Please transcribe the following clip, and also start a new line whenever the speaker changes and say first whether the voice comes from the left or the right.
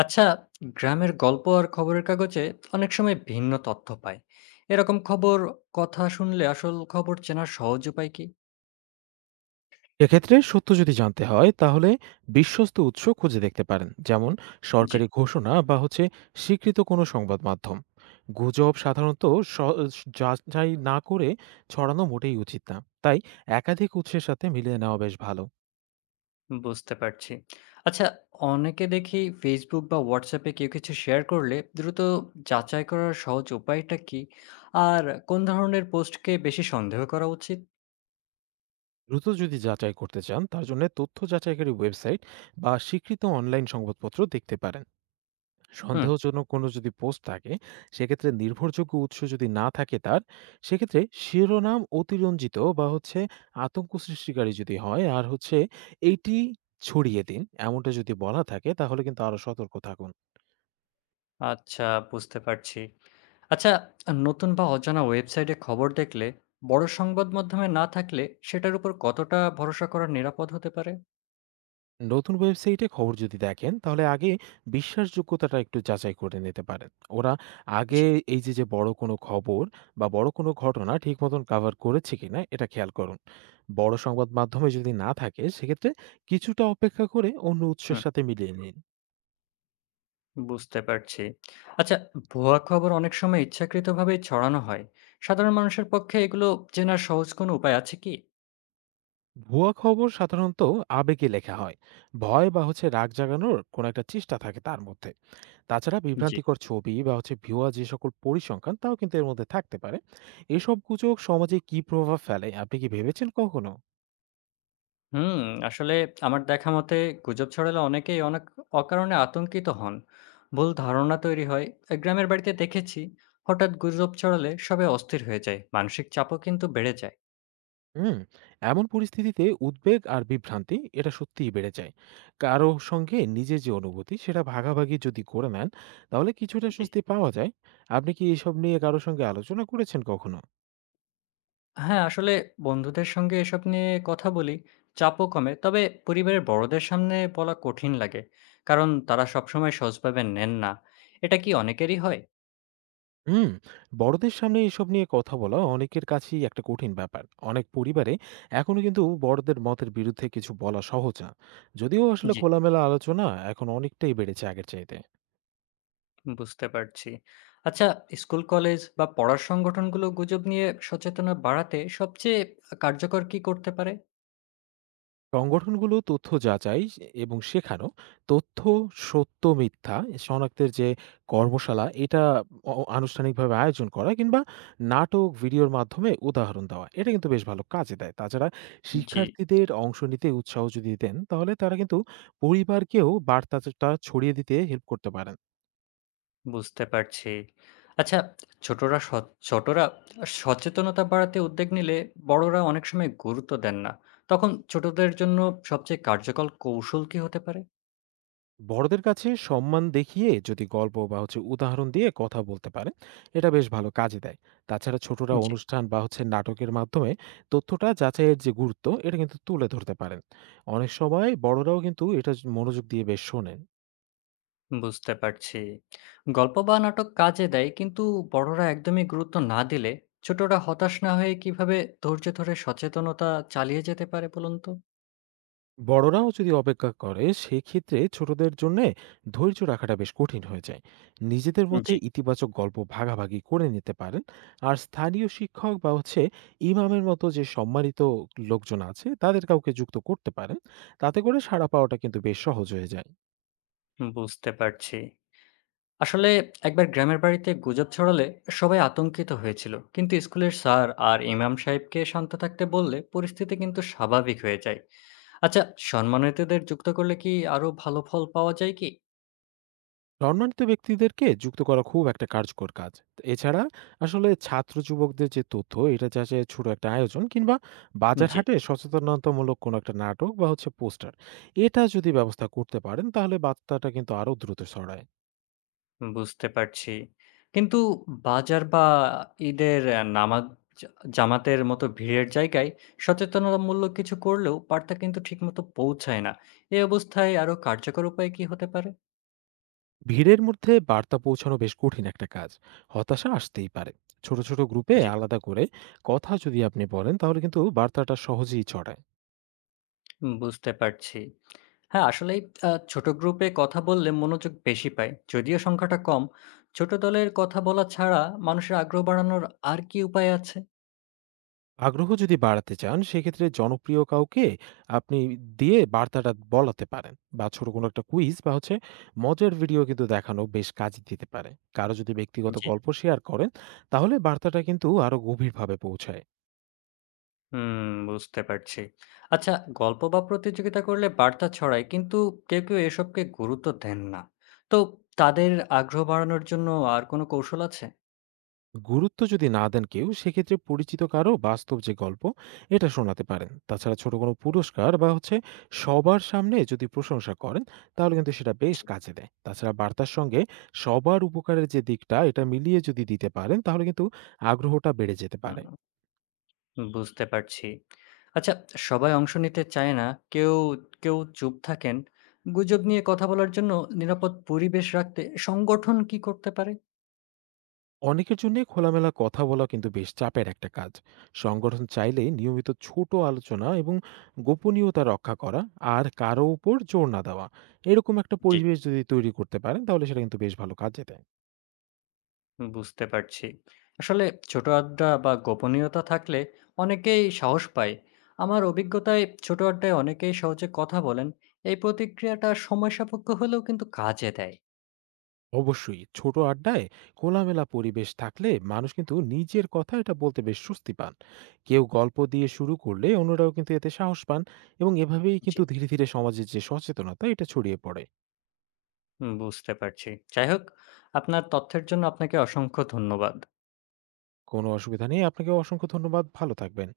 left: আচ্ছা, গ্রামের গল্প আর খবরের কাগজে অনেক সময় ভিন্ন তথ্য পাই। এরকম খবর কথা শুনলে আসল খবর চেনার সহজ উপায় কি?
right: এক্ষেত্রে সত্য যদি জানতে হয় তাহলে বিশ্বস্ত উৎস খুঁজে দেখতে পারেন যেমন
left: জি।
right: সরকারি ঘোষণা বা হচ্ছে স্বীকৃত কোনো সংবাদ মাধ্যম গুজব সাধারণত স- যাচাই না করে ছড়ানো মোটেই উচিত না তাই একাধিক উৎসের সাথে মিলিয়ে নেওয়া বেশ ভালো।
left: বুঝতে পারছি। আচ্ছা, অনেকে দেখি ফেসবুক বা হোয়াটসঅ্যাপে কেউ কিছু শেয়ার করলে দ্রুত যাচাই করার সহজ উপায়টা কি? আর কোন ধরনের পোস্টকে বেশি সন্দেহ করা উচিত?
right: দ্রুত যদি যাচাই করতে চান তার জন্য তথ্য যাচাইকারী ওয়েবসাইট বা স্বীকৃত অনলাইন সংবাদপত্র দেখতে পারেন।
left: হুম।
right: সন্দেহজনক কোনো যদি পোস্ট থাকে সেক্ষেত্রে নির্ভরযোগ্য উৎস যদি না থাকে তার সেক্ষেত্রে শিরোনাম অতিরঞ্জিত বা হচ্ছে আতঙ্ক সৃষ্টিকারী যদি হয় আর হচ্ছে এইটি ছড়িয়ে দিন এমনটা যদি বলা থাকে তাহলে কিন্তু আরো সতর্ক থাকুন।
left: আচ্ছা, বুঝতে পারছি। আচ্ছা, নতুন বা অজানা ওয়েবসাইটে খবর দেখলে, বড় সংবাদ মাধ্যমে না থাকলে সেটার উপর কতটা ভরসা করা নিরাপদ হতে পারে?
right: নতুন ওয়েবসাইটে খবর যদি দেখেন তাহলে আগে বিশ্বাসযোগ্যতাটা একটু যাচাই করে নিতে পারেন। ওরা আগে
left: জি।
right: এই যে যে বড় কোনো খবর বা বড় কোনো ঘটনা ঠিক মতন কাভার করেছে কিনা এটা খেয়াল করুন। বড় সংবাদ মাধ্যমে যদি না থাকে সেক্ষেত্রে কিছুটা অপেক্ষা করে অন্য উৎসের
left: হুম,
right: সাথে মিলিয়ে নিন।
left: বুঝতে পারছি। আচ্ছা, ভুয়া খবর অনেক সময় ইচ্ছাকৃতভাবে ছড়ানো হয়। সাধারণ মানুষের পক্ষে এগুলো চেনার সহজ কোনো উপায় আছে কি?
right: ভুয়া খবর সাধারণত আবেগে লেখা হয়, ভয় বা হচ্ছে রাগ জাগানোর কোনো একটা চেষ্টা থাকে তার মধ্যে। তাছাড়া
left: জি।
right: বিভ্রান্তিকর ছবি বা হচ্ছে ভুয়া যে সকল পরিসংখ্যান তাও কিন্তু এর মধ্যে থাকতে পারে। এসব গুজব সমাজে কি প্রভাব ফেলে আপনি কি ভেবেছেন কখনো?
left: হুম, আসলে আমার দেখা মতে গুজব ছড়ালে অনেকেই অনেক অকারণে আতঙ্কিত হন, ভুল ধারণা তৈরি হয়। গ্রামের বাড়িতে দেখেছি হঠাৎ গুজব ছড়ালে সবাই অস্থির হয়ে যায়, মানসিক চাপও কিন্তু বেড়ে যায়।
right: হুম। এমন পরিস্থিতিতে উদ্বেগ আর বিভ্রান্তি এটা সত্যিই বেড়ে যায়। কারো সঙ্গে নিজের যে অনুভূতি সেটা ভাগাভাগি যদি করে নেন তাহলে কিছুটা
left: জি।
right: স্বস্তি পাওয়া যায়। আপনি কি এসব নিয়ে কারোর সঙ্গে আলোচনা করেছেন কখনো?
left: হ্যাঁ, আসলে বন্ধুদের সঙ্গে এসব নিয়ে কথা বলি, চাপও কমে। তবে পরিবারের বড়দের সামনে বলা কঠিন লাগে। কারণ তারা সবসময় সহজভাবে নেন না। এটা কি অনেকেরই হয়?
right: হুম। বড়দের সামনে এসব নিয়ে কথা বলা অনেকের কাছেই একটা কঠিন ব্যাপার। অনেক পরিবারে এখনো কিন্তু বড়দের মতের বিরুদ্ধে কিছু বলা সহজ না। যদিও আসলে
left: জি,
right: খোলামেলা আলোচনা এখন অনেকটাই বেড়েছে আগের চাইতে।
left: বুঝতে পারছি। আচ্ছা, স্কুল, কলেজ বা পড়ার সংগঠনগুলো গুজব নিয়ে সচেতনতা বাড়াতে সবচেয়ে কার্যকর কি করতে পারে?
right: সংগঠনগুলো তথ্য যাচাই এবং শেখানো, তথ্য সত্য মিথ্যা শনাক্তের যে কর্মশালা এটা আনুষ্ঠানিকভাবে আয়োজন করা কিংবা নাটক, ভিডিওর মাধ্যমে উদাহরণ দেওয়া। এটা কিন্তু বেশ ভালো কাজে দেয়। তাছাড়া
left: জি।
right: শিক্ষার্থীদের অংশ নিতে উৎসাহ যদি দেন, তাহলে তারা কিন্তু পরিবারকেও বার্তাটা ছড়িয়ে দিতে হেল্প করতে পারেন।
left: বুঝতে পারছি। আচ্ছা, ছোটরা স ছোটরা সচেতনতা বাড়াতে উদ্যোগ নিলে বড়রা অনেক সময় গুরুত্ব দেন না। তখন ছোটদের জন্য সবচেয়ে কার্যকর কৌশল কি হতে পারে?
right: বড়দের কাছে সম্মান দেখিয়ে যদি গল্প বা হচ্ছে উদাহরণ দিয়ে কথা বলতে পারেন এটা বেশ ভালো কাজে দেয়। তাছাড়া ছোটরা
left: জি,
right: অনুষ্ঠান বা হচ্ছে নাটকের মাধ্যমে তথ্যটা যাচাইয়ের যে গুরুত্ব এটা কিন্তু তুলে ধরতে পারেন। অনেক সময় বড়রাও কিন্তু এটা মনোযোগ দিয়ে বেশ শোনেন।
left: বুঝতে পারছি। গল্প বা নাটক কাজে দেয়, কিন্তু বড়রা একদমই গুরুত্ব না দিলে ছোটরা হতাশ না হয়ে কিভাবে ধৈর্য ধরে সচেতনতা চালিয়ে যেতে পারে বলুন তো?
right: বড়রাও যদি অপেক্ষা করে সেক্ষেত্রে ছোটদের জন্য ধৈর্য রাখাটা বেশ কঠিন হয়ে যায়। নিজেদের মধ্যে
left: জি,
right: ইতিবাচক গল্প ভাগাভাগি করে নিতে পারেন আর স্থানীয় শিক্ষক বা হচ্ছে ইমামের মতো যে সম্মানিত লোকজন আছে তাদের কাউকে যুক্ত করতে পারেন। তাতে করে সাড়া পাওয়াটা কিন্তু বেশ সহজ হয়ে যায়।
left: বুঝতে পারছি। আসলে একবার গ্রামের বাড়িতে গুজব ছড়ালে সবাই আতঙ্কিত হয়েছিল, কিন্তু স্কুলের স্যার আর ইমাম সাহেবকে শান্ত থাকতে বললে পরিস্থিতি কিন্তু স্বাভাবিক হয়ে যায়। আচ্ছা, সম্মানিতদের যুক্ত করলে কি আরো ভালো ফল পাওয়া যায় কি?
right: সম্মানিত ব্যক্তিদেরকে যুক্ত করা খুব একটা কার্যকর কাজ। তো এছাড়া আসলে ছাত্র যুবকদের যে তথ্য এটা যাচাইয়ের ছোট একটা আয়োজন কিংবা বাজার
left: জি।
right: হাটে সচেতনতামূলক কোনো একটা নাটক বা হচ্ছে পোস্টার এটা যদি ব্যবস্থা করতে পারেন তাহলে বার্তাটা কিন্তু আরো দ্রুত ছড়ায়।
left: বুঝতে পারছি। কিন্তু বাজার বা ঈদের নামাজ জামাতের মতো ভিড়ের জায়গায় সচেতনতামূলক কিছু করলেও বার্তা কিন্তু ঠিকমতো পৌঁছায় না। এই অবস্থায় আরো কার্যকর উপায় কি হতে পারে?
right: ভিড়ের মধ্যে বার্তা পৌঁছানো বেশ কঠিন একটা কাজ। হতাশা আসতেই পারে। ছোট, ছোট গ্রুপে
left: জি।
right: আলাদা করে কথা যদি আপনি বলেন তাহলে কিন্তু বার্তাটা সহজেই ছড়ায়।
left: বুঝতে পারছি। হ্যাঁ, আসলেই ছোট গ্রুপে কথা বললে মনোযোগ বেশি পাই। যদিও সংখ্যাটা কম, ছোট দলের কথা বলা ছাড়া মানুষের আগ্রহ বাড়ানোর আর কি উপায় আছে?
right: আগ্রহ যদি বাড়াতে চান সেক্ষেত্রে জনপ্রিয় কাউকে আপনি দিয়ে বার্তাটা বলাতে পারেন বা ছোট কোনো একটা কুইজ বা হচ্ছে মজার ভিডিও কিন্তু দেখানো বেশ কাজে দিতে পারে। কারো যদি ব্যক্তিগত
left: জি।
right: গল্প শেয়ার করেন তাহলে বার্তাটা কিন্তু আরো গভীরভাবে পৌঁছায়।
left: হুম, বুঝতে পারছি। আচ্ছা, গল্প বা প্রতিযোগিতা করলে বার্তা ছড়ায়, কিন্তু কেউ কেউ এসবকে গুরুত্ব দেন না। তো তাদের আগ্রহ বাড়ানোর জন্য আর কোনো কৌশল আছে?
right: গুরুত্ব যদি না দেন কেউ সেক্ষেত্রে পরিচিত কারো বাস্তব যে গল্প এটা শোনাতে পারেন। তাছাড়া ছোট কোনো পুরস্কার বা হচ্ছে সবার সামনে যদি প্রশংসা করেন তাহলে কিন্তু সেটা বেশ
left: জি।
right: কাজে দেয়। তাছাড়া বার্তার সঙ্গে সবার উপকারের যে দিকটা এটা মিলিয়ে যদি দিতে পারেন তাহলে কিন্তু আগ্রহটা বেড়ে যেতে পারে।
left: হুম। বুঝতে পারছি। আচ্ছা, সবাই অংশ নিতে চায় না। কেউ কেউ চুপ থাকেন। গুজব নিয়ে কথা বলার জন্য নিরাপদ পরিবেশ রাখতে সংগঠন কি করতে পারে?
right: অনেকের জন্যে খোলামেলা কথা বলা কিন্তু বেশ চাপের একটা কাজ। সংগঠন চাইলে নিয়মিত ছোট আলোচনা এবং গোপনীয়তা রক্ষা করা আর কারো উপর জোর না দেওয়া। এরকম একটা
left: জি।
right: পরিবেশ যদি তৈরি করতে পারেন তাহলে সেটা কিন্তু বেশ ভালো কাজে দেয়।
left: বুঝতে পারছি। আসলে ছোট আড্ডা বা গোপনীয়তা থাকলে অনেকেই সাহস পায়। আমার অভিজ্ঞতায় ছোট আড্ডায় অনেকেই সহজে কথা বলেন। এই প্রতিক্রিয়াটা সময় সাপেক্ষ হলেও কিন্তু কাজে দেয়।
right: অবশ্যই ছোট আড্ডায় খোলামেলা পরিবেশ থাকলে মানুষ কিন্তু নিজের কথা এটা বলতে বেশ স্বস্তি পান। কেউ গল্প দিয়ে শুরু করলে অন্যরাও কিন্তু এতে সাহস পান এবং এভাবেই
left: জি।
right: কিন্তু ধীরে, ধীরে সমাজের যে সচেতনতা এটা ছড়িয়ে পড়ে।
left: বুঝতে পারছি। যাই হোক, আপনার তথ্যের জন্য আপনাকে অসংখ্য ধন্যবাদ।
right: কোনো অসুবিধা নেই। আপনাকেও অসংখ্য ধন্যবাদ। ভালো থাকবেন।